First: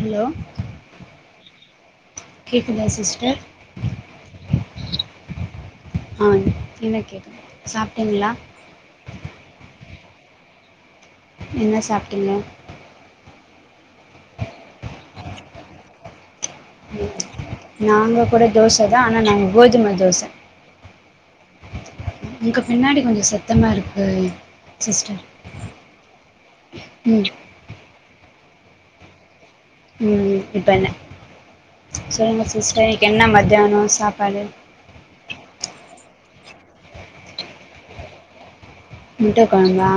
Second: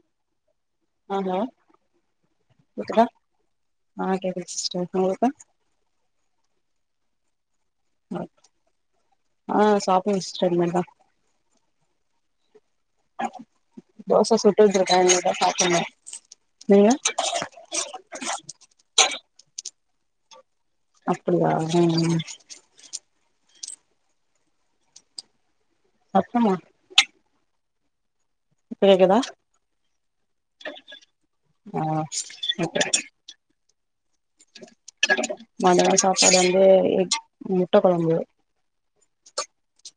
Hello ஆமா கேக்குதா sister ஆ கேக்குது சிஸ்டர் உங்களுக்கு ஆ எனக் கேக்கு சாப்ட்டீங்களா ஆ சாப்னு சிஸ்டர் இனிமேதா என்ன சாப்ட்டிங்க தோச சுட்டுட்டு இருக்கே இனிமே தா சாப்புனு நீங்க நாங்க கூட தோச தா ஆனா நாங்க கோதும தோச அப்பிடியா ம் ஒங்க பின்னாடி கொஞ்ச சத்தமா இருக்கு சிஸ்டர் சத்தமா ம் இப்ப கேக்குதா ம் இப்ப என்ன ஆ சொல்லுங்க ஓகே சிஸ்டர் இன்னைக்கு என்ன மத்தியானம் சாப்பாடு மதியானோ சாப்பாடு வந்து எக் முட்ட கொழம்பு முட்டை கொழம்பா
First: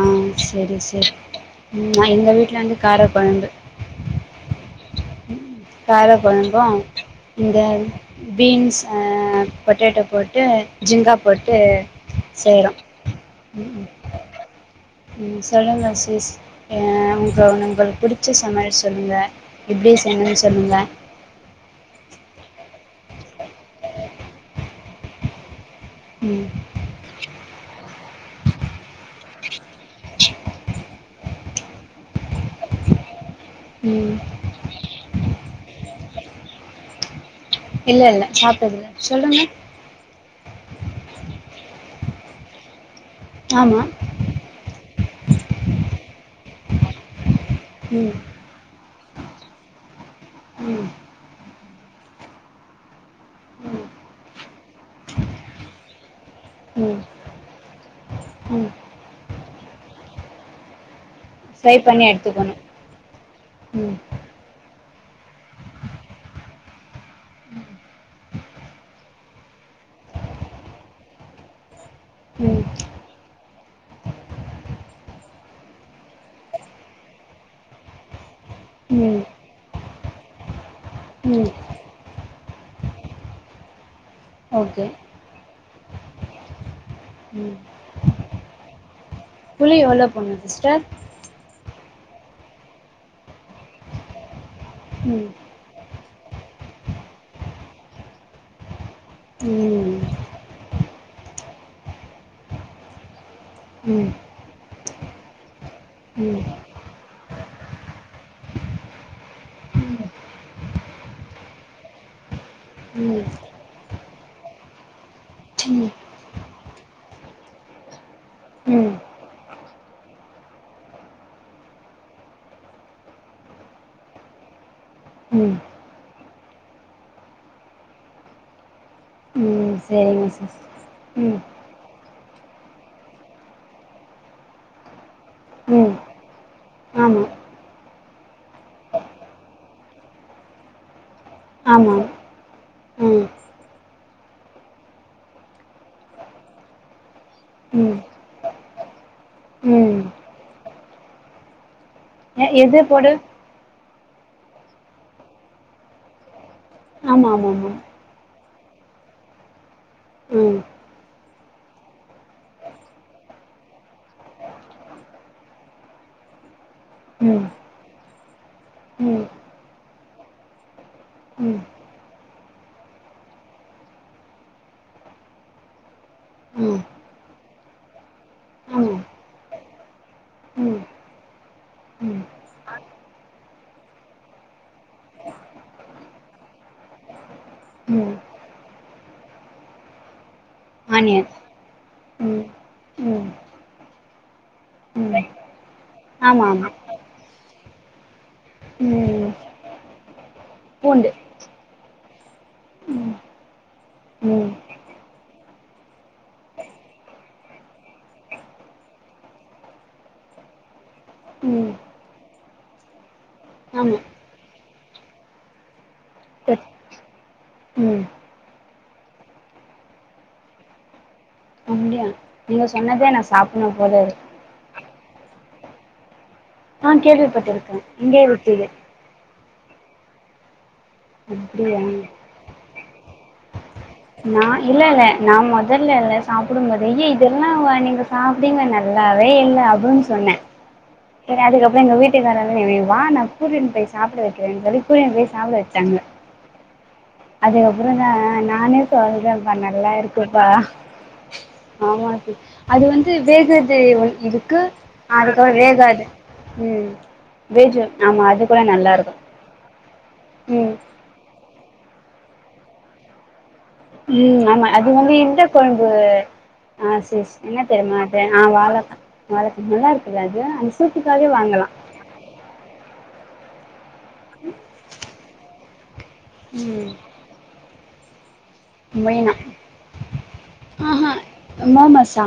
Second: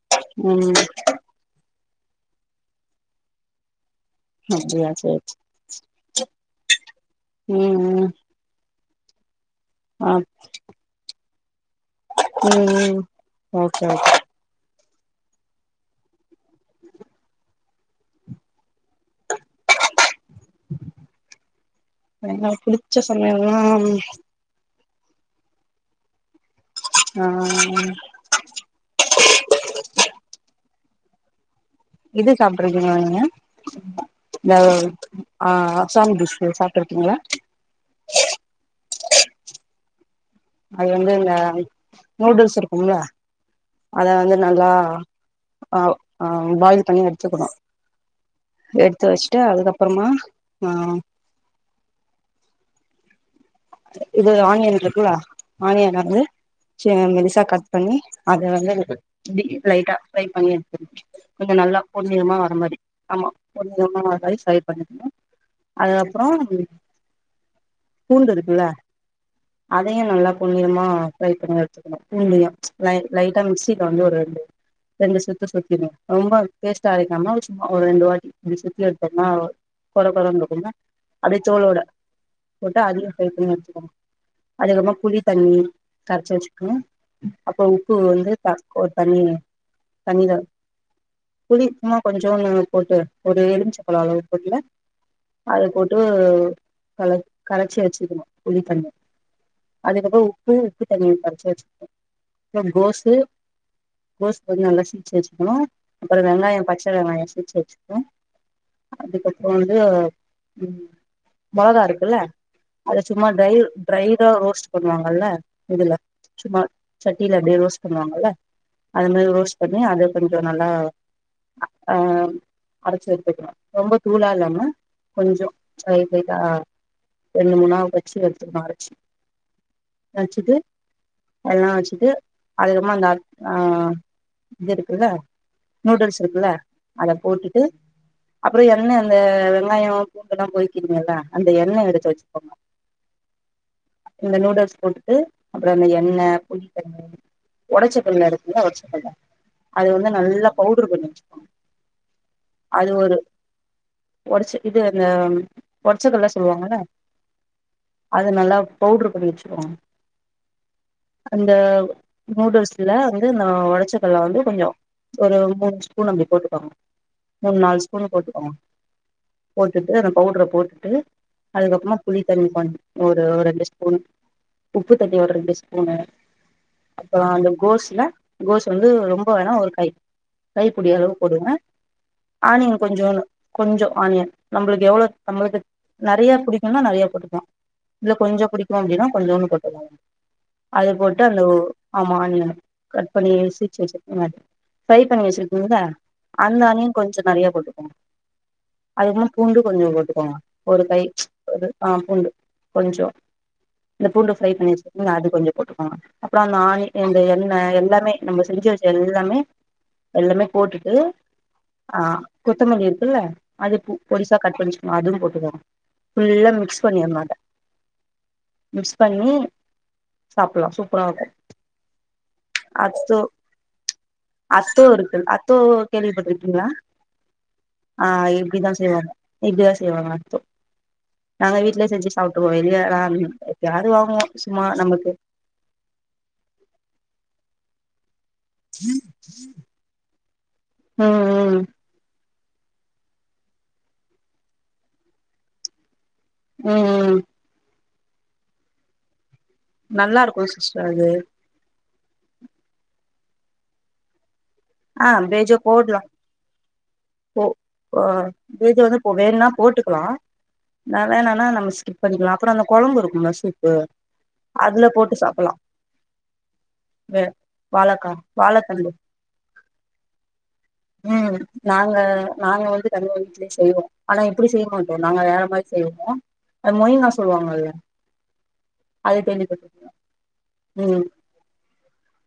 சேரி ம் சேரி நா எங்க வீட்ல வந்து கார கொழம்பு அப்டியா சேர் சே கார கொழம்பு இந்த ம் ம் பீன்ஸ் ஆ பொட்டேட்டோ ஆ போட்டு ஜிங்கா போட்டு ம் செய்கிறோம் ம் ம் ம். ஓகே ஓ ம் சொல்லுங்க சிஸ் அ உங்க உங்களுக்கு புடிச்ச சமையல் சொல்லுங்க எப்டி செய்யன்னு சொல்லுங்க எனக்கு புடிச்ச சமையல் னா ம் ஆ இது சாப்டுருக்கீங்களா நீங்க ம் இந்த ஆ அசாம் டிஷ்ஷு சாப்ட்ருக்கீங்ளா இல்ல இல்ல சாப்ட்டது இல்ல சொல்லுங்க அது வந்து இந்த நூடுல்ஸ் இருக்கும்ல ஆமாம் அத வந்து நல்லா ஆவ் ஆ பாயில் பண்ணி எடுத்துக்கணு ம் எத்து வச்சுட்டு அதுக்கப்புறமா ஆ ம் ம் இது ஆனியன் இருக்குல ஆனியன் வந்து ம் சின் மெலிசா கட் பண்ணி அத ம் வந்து பி லைட்டா ஃப்ரை பண்ணி எடுத்து கொஞ்ச ஃப்ரை நல்லா பண்ணி பொன் நிறமா வர எடுத்துக்கணும் மாரி ஆமா பொன் ம் நிறமா வர மாரி ஃப்ரை பண்ணணு அதுக்கப்புறமா பூண்டு இரு க்குல்ல அதையு நல்லா பொன் நிறமா ஃப்ரை பண்ணி எடுத்துக்கனு பூண்டையு ம் லை லைட்டா மிக்சில வந்து ஒரு ரெண்டு ரெண்டு சுத்து சுத்தினு ரொம்ப பேஸ்ட்டா அரைக்காம சும்மா ஒரு ரெண்டு வாட் இப்டி சுத்தி ம் எடுத்தோனா கொர கொரன் இருக்கும்ல அப்டியே ம் ஜோளோட போட்டு அதயு ஃப்ரை பண்ணி வச்சிகோங்க ஓகே அதுக்கப்புறோ புளி தண்ணி கரச்சு வச்சுகனு அப்பற உப்பு வந்து ஒரு தண்ணி புள்ளி எவ்ளோ தண்ணில போண்ணு சிஸ்டர் புளி சும்மா கொஞ்சோனு போட்டு ஒரு எலுமிச்ச பழோ அளவு போட்டுங்க ம் அத போட்டு நல்லா கரச்சி வச்சுகனு புளித்தண்ணிய ம் அதுக்கப்புறோ உப்பு உப்பு தண்ணிய கரச்சு வச்சுக்கனு அப்பறோ கோசு ம் ம் கோஸ் வந்து நல்லா சீச்சு வச்சுக்கனு அப்புறோ ம் வெங்காயோ பச்ச வெங்காயோ சீச்சு வச்சுக்கனு அதுக்கப்புற வந்து ம் மொளகா இருக்குல்ல அத ம் சும்மா ட்ரைல் ட்ரைடா ரோஸ்ட் பண்ணுவாங்கல்ல இதுல சும்மா சட்டில அப்டியே ரோஸ்ட் பண்ணுவாங்கல்ல ம் அது மாரி ரோஸ்ட் பண்ணி அத கொஞ்சோ நல்லா ஆ அரச்சு எடுத்துகணு ரொம்ப தூளா இல்லாம கொஞ்சோ ம் சை சைசா ரெண்டு மூணா வச்சு எடுத்துகனு ஆறு ம் சரிங்க வச்சுட்டு சிஸ் ம் எல்லா வச்சுட்டு அதுகப்றமா அந்த இது இருக்குல்ல ம் நூடுல்ஸ் இருக்குல்ல அத ஆமாம் போட்டுட்டு அப்புறோ எண்ண அந்த வெங்காயோ பூண்டுல்லா போயி இருக்கீங்களா அந்த எண்ண ஆமாம் எடுத்து வச் ம் இந்த நூடுல்ஸ் போட்டுட்டு அப்புறோ அந்த எண்ண புளித்தண்ணி ம் ஒடச்ச கல்ல எட்த் வந்தா வச்சுக்கங்க அது ம் வந்து நல்லா பவுடர் பண்ணி வச்சுக்கோங்க எ எது அது போடு ஒரு ஒடச்ச இது அந்த ஒடச்சகல்ல சொல்வாங்கல ஆமா மா மா அது நல்லா பவுட்ரு பண்ணி வச்சுக்கோங் அந்த நூடுல்ஸ்ல வந்து நா ஒடச்சக்கல்ல வந்து கொஞ்சோ ஒரு மூணு ஸ்பூன் அப்டி போட்டுக்கோங்க ஆமாம் மூணு நாலு ஸ்பூன் போட்டுக்கோங்க ம் ம் ம் போத்துட்டு அந்த பவுடர போட்டு ம் அதுக்கப்புறமா புளி தண்ணி பண்ணு ஒரு ரெண்டு ஸ்பூன் உப்பு தண்ணி ஒரு ரெண்டு ஸ்பூனு ம் அப்பறோ அந்த கோஸ்ல கோஸ் வந்து ஆமாம் ரொம்ப வேணா ஒரு கை ம் கைப்புடி அளவு போதுங்க ம் ஆனியன் கொஞ்சோன்னு கொஞ்சோ ஆனியன் நம்மளுக்கு எவ்வளோ நம்மளுக்கு நெறைய புடிக்குன்னா நெறைய போட்டுக்கு இல்ல ம் கொஞ்சோ புடிக்கு அப்டின்னா கொஞ்சோன்டு போட்டுகலா அது போட்டு ஆனியன் அந்த ஓ ஆமா ம் ஆனியன் கட் ம் பண்ணி வசிச்சு வச்சிருக்கீங்க ஃப்ரை ம் பண்ணி வச்சிருக்கீங்கள ஆமாம் அந்த ஆமாம் ஆனியன் கொஞ்சோ நெறைய போட்டுக்கோங்க அதுமாரி ம் பூண்டு கொஞ்சோ போட்டுக்கோங்க ஒரு கை பூண்டு ஒரு ஆ பூண்டு கொஞ்சோ இந்த பூண்டு ம் ஃப்ரை பண்ணி வச்சுக்கா அது கொஞ்சோ போட்டுக்கோங்க அப்புறோ அந்த ஆணி இந்த எண்ணெ எல்லாமே நம்ம செஞ்சு வச்ச எல்லாமே எல்லமே போட்டுட்டு ம் ஆ கொத்தமல்லி இருக்குல்ல அது ஆமாம் பொடிசா கட் பண்ணிச்சுக்கு அதுவு போட்டுகோங்க ஃபுல்லா சரி மிக்ஸ் பண்ணியர்னு அத ம் மிக்ஸ் பண்ணி சாப்ட்லா சூப்பரா இருக்கு நீங்க சொன்னதே அத்தோ நா சாப்புட்னு போல இருக் அத்தோ இருக்கு அத்தோ கேள்விப்பட்டிருக்கீங்களா ஆ கேள்விப்பட்டிருக்கேன் ஆ இங்கே விற்கிது இப்டிதா செய்வாங்க இப்டிதா செய்வாங்க அத்தோ நாங்க வீட்லே அப்படியா செஞ்சு சாப்புட்டுவோ வெளிய வாங்க யாரூ நா இல்ல இல்ல நா மொதல்ல ல்ல சாப்புடும்மோது ஏ இதெல்லா வ நீங்க சாப்டிங்க நல்லாவே இல்ல அப்புன்னு சொன்னே ம் செரி ம் அதுக்கப்ற இந்த வீட் வீட்டுக்காரங்க நீ வா நா கூட்டின் பேய் சாப்ட வெக்கிறே சொல்லி கூட்டின் போய் சாப்ட வெச்சாங்க ம் ம் அதுக்கப்ற நா நானே சொல்றெம்ப்பா நல்லா நல்லாருக்குப்பா இருக்கு சிஸ்டர் அது ஆம்மா சிஸ் அது வந்து வேகுது கொஞ்ச இக்கு ஆ அதுக்க பேஜோ போட்லா வேகாது ம் போ வேஜு அ ஆமா அது கூட வேஜ்ஜி நல்லா வந்து போ இருக்கு வேண்னா போட்டுக்குலா ம் அ வேணான்னா நம்ம ஸ்கிப் பண்ணிக்குலா அப்பற அந்தகொழம்பு இருக்கும்ல ஸ்விப் ம் ஆம்மா அது வந்து இந்த கொழம்பு ஆ வே செர் செ சின்ன தெரிம்மா வாழக்கா தே ஆ வாழத்தண்டு வாழக் வளக்கம்அல்லா இருக்காது அந் சூப்புக்காக வாங்கலா அங்க நாங்க வந்து தஞ்சாவு வீட்லே செய்வோ ஆனா இப்புடி செய் மாட்டோ நாங்க வேற மாரி செய்வோ அது ம் மொய்ன்னா சொல்லுவாங்கல்ல அது மெயினா கேள்விபட்ருக் ம் எம் ம மஸ் ஸா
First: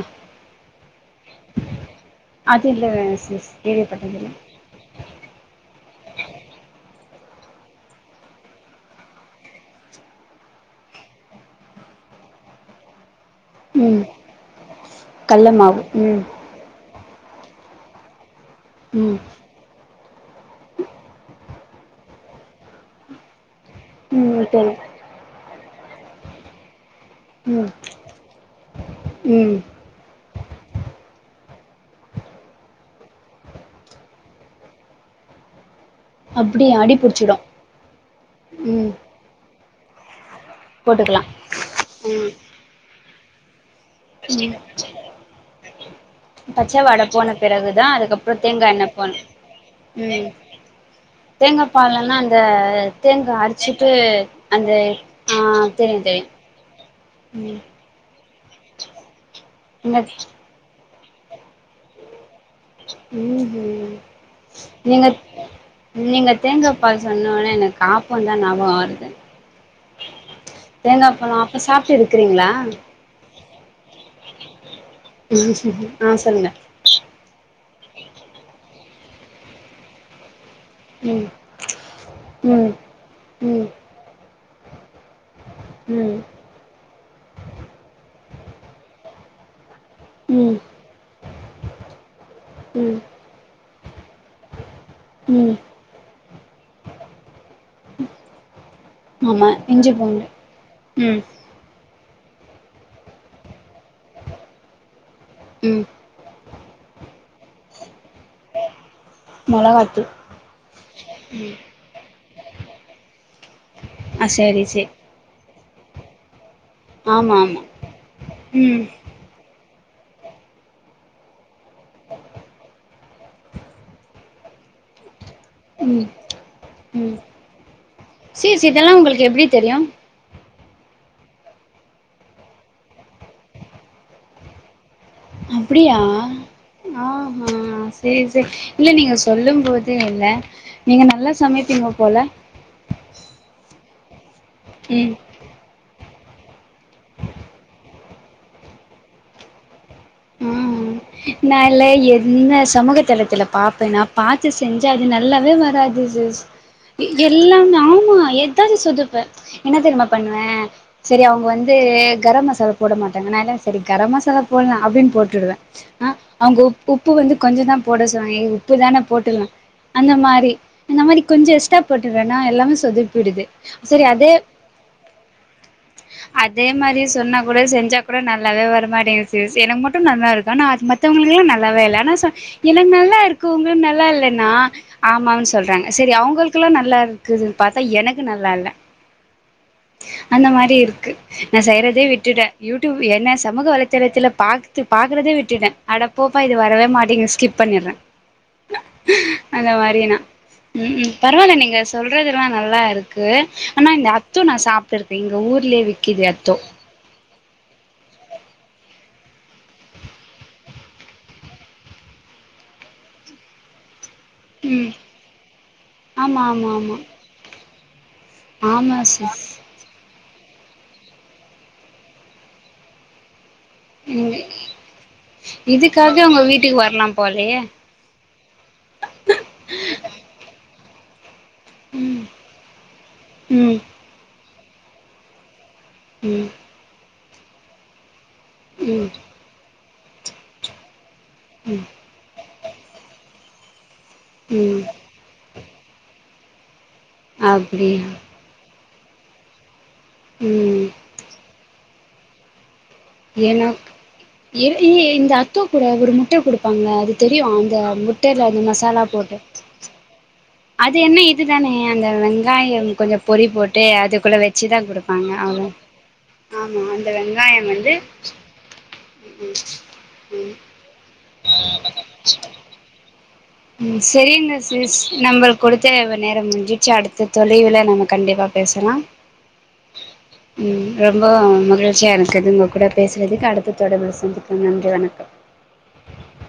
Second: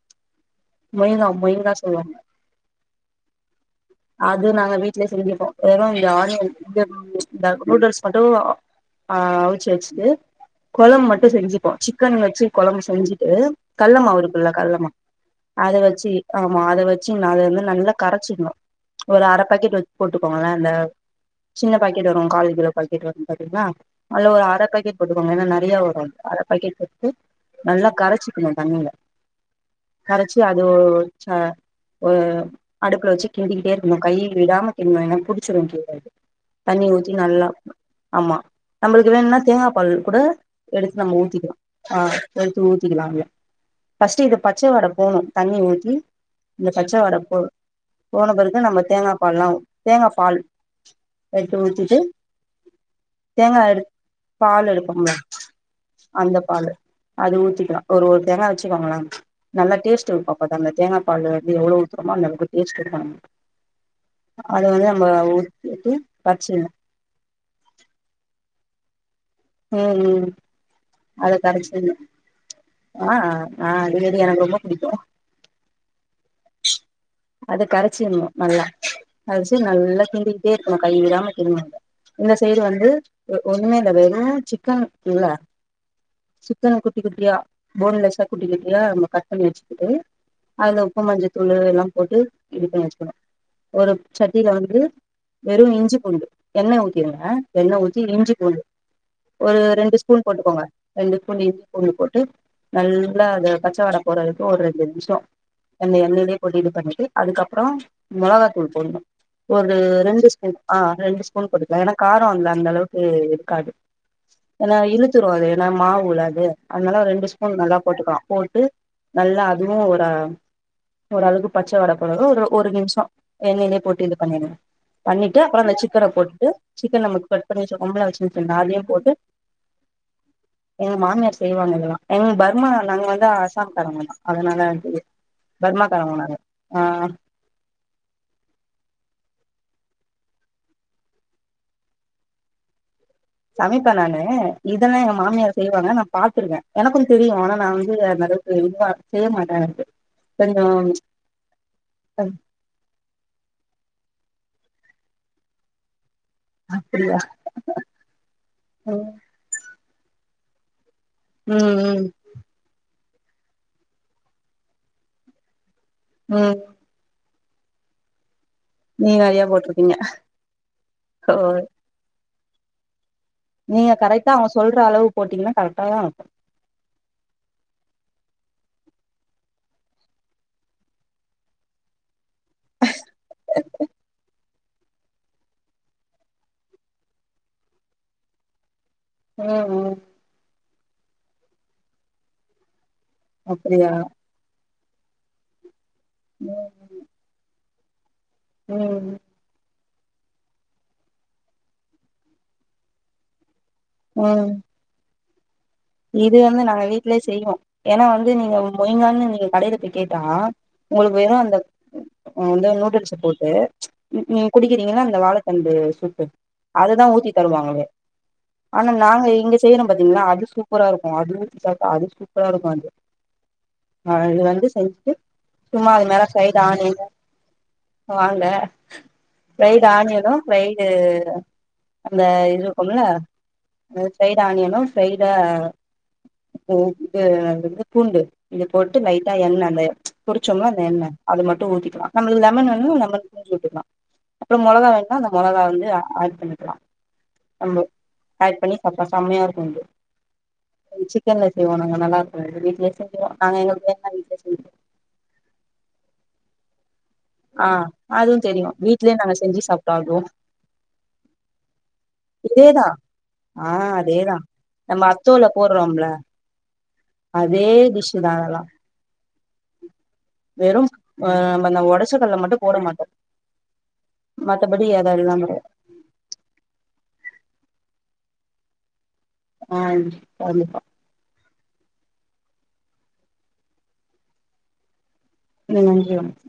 மொய்ங்கா மொயிங்கா சொல்வாங்க அதுல்ல சிஸ் கேள்விப்பட்டதில்ல அது நாங்க வீட்லே செஞ்சுப்போ வெறு இந்த ஆனியன் ந்த நூடுல்ஸ் மட்டூ ஆ அவுச்சாச்சு கொழம் மட்டு செஞ்சுப்போ சிக்கன் வச்சு கொழம்பு செஞ்சுட்டு ம் கல்லமாவு இருக்குல்ல கல்லமா கல்ல அத மாவு வச்சீ ம் அ மா அத வச்சு நா அதவந்து நல்லா கரச்சிக்ணு ம் ஒரு அர பாக்கெட் வச் போட்டுக்கோங்களெ இந்த சின்ன பாக்கெட் வரு கால்கிலோ பாக்கெட் வரு பாத்தீங்ளா அல ஒரு ம் அர தெரியு பாக்கெட் போட்டுக்கோங்க என்னா நறைய வரு அர பாக்கெட் ப்பி ம் நல்லா கரைச்சிக்கிங்க தண்ணில ம் கரச்சி அதுவ் அ ஒ அடுப்ல வச்சு கிண்டிக்கிட்டே இருக்குணு கை விடாமா கிண்னு என்னா புடிச்சுரு கில அப்டியே தண்ணி அடி ஊததி புடிச்சிடு நல்லா ஆம்மா ம் நம்பளுக் வேண்னா தேங்கா பால் கூட எடுத் நம்ம போட்டுக்கலா ஊத்திக்கிலா ம் ஆ தூத்திக்கிலாம் அதுல ஃபஸ்ட் இத பச்ச வாட போணூ தண்ணி ஊத்தி பச்ச வாட போன பிறகு போன பிறக் தா நம்ம தேங்கா பால்லா ம் தேங்காபால் தேங்கா பால்லன்னா அந்த தேங்கா அடிச்சிட்டு அந்த பால் எடுப்போம்ல ஆ தெரியு தெரியு அந்த பாலு அது ஊத்திக்கலா ஒரு ஒரு தேங்கா வச்சுக்கோங்கலே நல்லா நீங்க டேஸ்ட் இருக்கு பத்தாங்க அந்த தேங்கா பால்லு வந்து எவ்ளோ ஊத்துரம்மோ அந்தளவுக்கு டேஸ்ட் தம் ம்ஹும் அது வந்து நம்ம நீங்க ஊத்திட்டு நீங்க பச்ச தேங்கா பால் சொன்னோன எனக் ஆப்பொந்தா ஞாபொ வருது உம் ம் தேங்கா அத பழொ ஆப்பி கரச்சிர்னு சாப்ட்டு இருக்குறீங்களா ஆ அ அ அடிக்கடி எனக்கு ரொம்ப புடிக்கு ம்ஹி ஆ சொல்லுங்க அது கரைச்சிர்னு நல்லா கரைச்சு நல்ல கிண்டிக்கிட்டே இருக்ணு கை ம் விடாம கிண் இந்த சைடு ம் வந்து ஒ ம் ஒண்ணுமே இல்ல வெறு சிக்கன் ரில்ல ம் சிக்கன குட்டி குட்டியா போன்லெஸா குட்டி குட்டியா நம்ப கட் கட் பண்ணி வச்சுக்கிட்டு ம் அதுல உப்பு மஞ்சத்தூள் இது எல்லா போட்டு இது பண்ணி ம் வச்சுக்கனு ஒரு சட்டில வந்து ம் வெறு இஞ்சி பூண்டு எண்ணெய ஊத்திருங்க எண்ணெ ஊத்தி இஞ்சி பூண்டு ஆமா ஒரு இஞ்சி ரெண்டு ஸ்பூன் பூண்டு போட்டுக்கோங்க ரெண்டு ம் ஸ்பூன் இஞ் பூண்டு போட்டு நல்லா அத பச்சவாட போற வரைக்கு ஒரு ரெண்டு நிமிஷோ ம் அந்த எண்ணெயிலயே கொட்டிட்டு இது பண்ணிட்டு அதுக்கப்றம் மொளகாத்தூள் போடணு ஒரு மொளகாத்தூள் ரெண்டு ஸ்பூன் ஆ ரெண்டு ஸ்பூன் போட்டுக்கலா ஏன்னா கார வந்து அந்த அளவுக்கு இருக்காது ஆ சேரி ஏன்னா சேரி இழுத்துரு அது ஏன்னா மாவுல அது அதனால ரெண்டு ஆமா ஸ்பூன் ஆமா நல்லா போட்டுக்கலா போட்டு ம் நல்லா அதுவு ஒர ஒரளவுக்கு பச்ச வாட போனது ஒரு ஒரு நிமிஷம் எண்ணெய்லயே போட்டு இது பண்ணிருங்க பண்ணிட்டு அப்றம் அந்த ம் சிக்கன போட்டுட்டு சிக்கன் ம் நமக்கு கட் பண்ணி வச்சிருக்கோம்ல சின்ன சின்னதா அதையும் போட்டு இது எப்டி தெரியு எங்க மாமியார் செய்வாங்க இதெல்லா எங்க பர்மா நாங்க வந்து ஆசாம் காரவங்க தா அதனால தெரியு அப்டியா ஆமா சே சேரி இல்ல நீங்க சொல்லும் போதே இல்ல நீங்க நல்லா சமைப்பீங்க போல சமைப்பே நானு இதெல்லா எங்க ம் மாமியார் செய்வாங்க நா பாத்திருக்கே எனக்கு தெரியு அனா நா வந்து நெறைய இது வந்து நா செய்ய மாட்டன்டு கொஞ்சோ நான்ல என்ன சமூக தலத்துல பாப்பேன்னா பாத்து செஞ்சா அது நல்லாவே வராது அப்டியா எல்லாமே ஆமா ஏதாது ம் சொதுப்பு என்ன தெரியுமா பண்ணுவே செரி அவங்க வந்து ம் கர மசாலா போட மாட்டாங்க நா என்ன சரி கரம் மசாலா போடலா அப்டின் போட்டுடுவ ஆ ம் அவங்க உப் உப்பு வந்து கொஞ்ச தா போட சொன்னாங்க உப்பு தான நீங்க போட்டுல்ல நெறையா போட்ருக்கீங்க அந்த மாரி அந்த மாரி ஓ கொஞ்ச எஸ்டா போட்டுறேன்னா எல்லா சொதப்பிடுது நீங்க சரி அதே கரெக்டா அவங்க சொல்ற அளவு போட்டீங்கன்னா கரெக்டா தா இருக்கு இதே மாரி சொன்னா கூட செஞ்சா கூட நல்லாவே வரமாட்டேங்குது சிஸ் என்னமா ட்டு நல்லா இருக்கு அனா அது மத்தவங்களுக்குல்லா நல்லாவே ஆனா எனக்கு நல்லா இருக்கு உங்களுக்கு நல்லா இல்லன்னா ஆமாவனு சொல்றாங்க சரி அவங்களுக்லாம் நல்லா இருக்குதுன்னு பாத்தா எனக்கு நல்லா இல்ல ம் ம் அந்த மாரி இருக்கு நா செய்யறதே விட்டுட யூடியூப் என்ன சமூக அப்டியா வலைதளத்துல பாக் து பாக்குறதே விட்டுட்ட அட போப்பா இது ம் வரவே மாட்டிங்குது ஸ்கிப் பண்ணிர்றே ம் அந்த மாரி நா ம் பரவாயில்ல நீங்க சொல்றதுலாம் நல்லா இருக்கு அனா இந்த அத்தோ ம் நா சாப்ட்டுருக்கேன் இங்க ஊர்லயே விக் இது வந்து நாங்க வீட்லயே செய்வோ ஏன்னா வந்து நீங்க மொயிங்கான்னு நீங்க கடையில போய் கேட்டா உங்களுக்கு வெறும் அந்த இந்த நூடுல்ஸ போட்டு ம் ம் குடிக்கிறீங்கன்னா இந்த வாழைத்தண்டு சூப் ஆமா ஆமா ஆமா அததா ஊத்தி தருவாங்களே ஆனா ஆமா நாங்க சிஸ் இங்க செய்யறோ பாத்தீங்கன்னா அது சூப்பரா இருக்கு அது ஊத்தி சாப்பிட்டா அது சூப்பரா இருக்கு அது ஆ நீங்க இது வந்து செஞ்சுட்டு சும்மா அது இதுக்காக மேல உங்க ப்ரைடு வீட்டுக்கு ஆனியனு வரலாம் போலயே வாங்க ஃப்ரைடு ஆனியனு ஃப்ரைடு அந்த இது இருக்கும்ல ம் ஃப்ரைடு ஆனியனும் ஃப்ரைடு ம் அது எனக்கு பூண்டு இது போட்டு ம் நை எண்ண அந்த பொறிச்சோம்ல அந்த எண்ண அது மட்டு ஊத்திக்லா நம்மளுக் லெமன் வேணுனா லெமன் பிழிஞ்சி விட்டுக்லா அப்புறோ ம் மெளகா வேணுனா அந்த மெளகா வந்து ஆட் பண்ணிக்லா அப்டியா அட் பண்ணி சாப்ட்டா செம்மையா இருக்கு இது ம் சிக்கன்ல செய்வோ நாங்க நல்லா இருக்கு வீட்லே செஞ் ஏனா ஏ இந்த அத்தோ கூட ஒரு முட்டை குடு பாங்க்ல அது தெரியு ஆ அந்த முட்டையில அந்த மசாலா போட்டு டாங்கோ அது என்ன இதுதானே அந்த இதேதா வெங்காயம் கொஞ்சோ பொறி ஆ போட்டு அதேதா அதுக்குள்ள வச்சுதா நம்ம குடுப்பாங்க அத்தோல அவ்ளோ போடுறோம்ல ஆமா அதே டிஷ்ஷூ தா இதெல்லா ம்ம் வெறு அ நம்ம அந்த ஒடச்ச கல்ல மட்டு போட மாட்டோ சேரிங்க மத்தபடி சிஸ் அத எல்லா நம்பர் குடுத்து தேவ நேரோ முடின்ச்சுச்சீ அடுத்த தொலைவுல நம்ம கண்டிப்பா பேசலா ஆன்ஜ் கண்டிப்பா ரொம்போ மகிழ்ச்சியா இருக்குது உங்க கூட பேசுரதுக்கு அடுத்த தொடர்புல்ல சந்திபோம் நன்றி வணக்கம் ந நன்றி வணக்கம்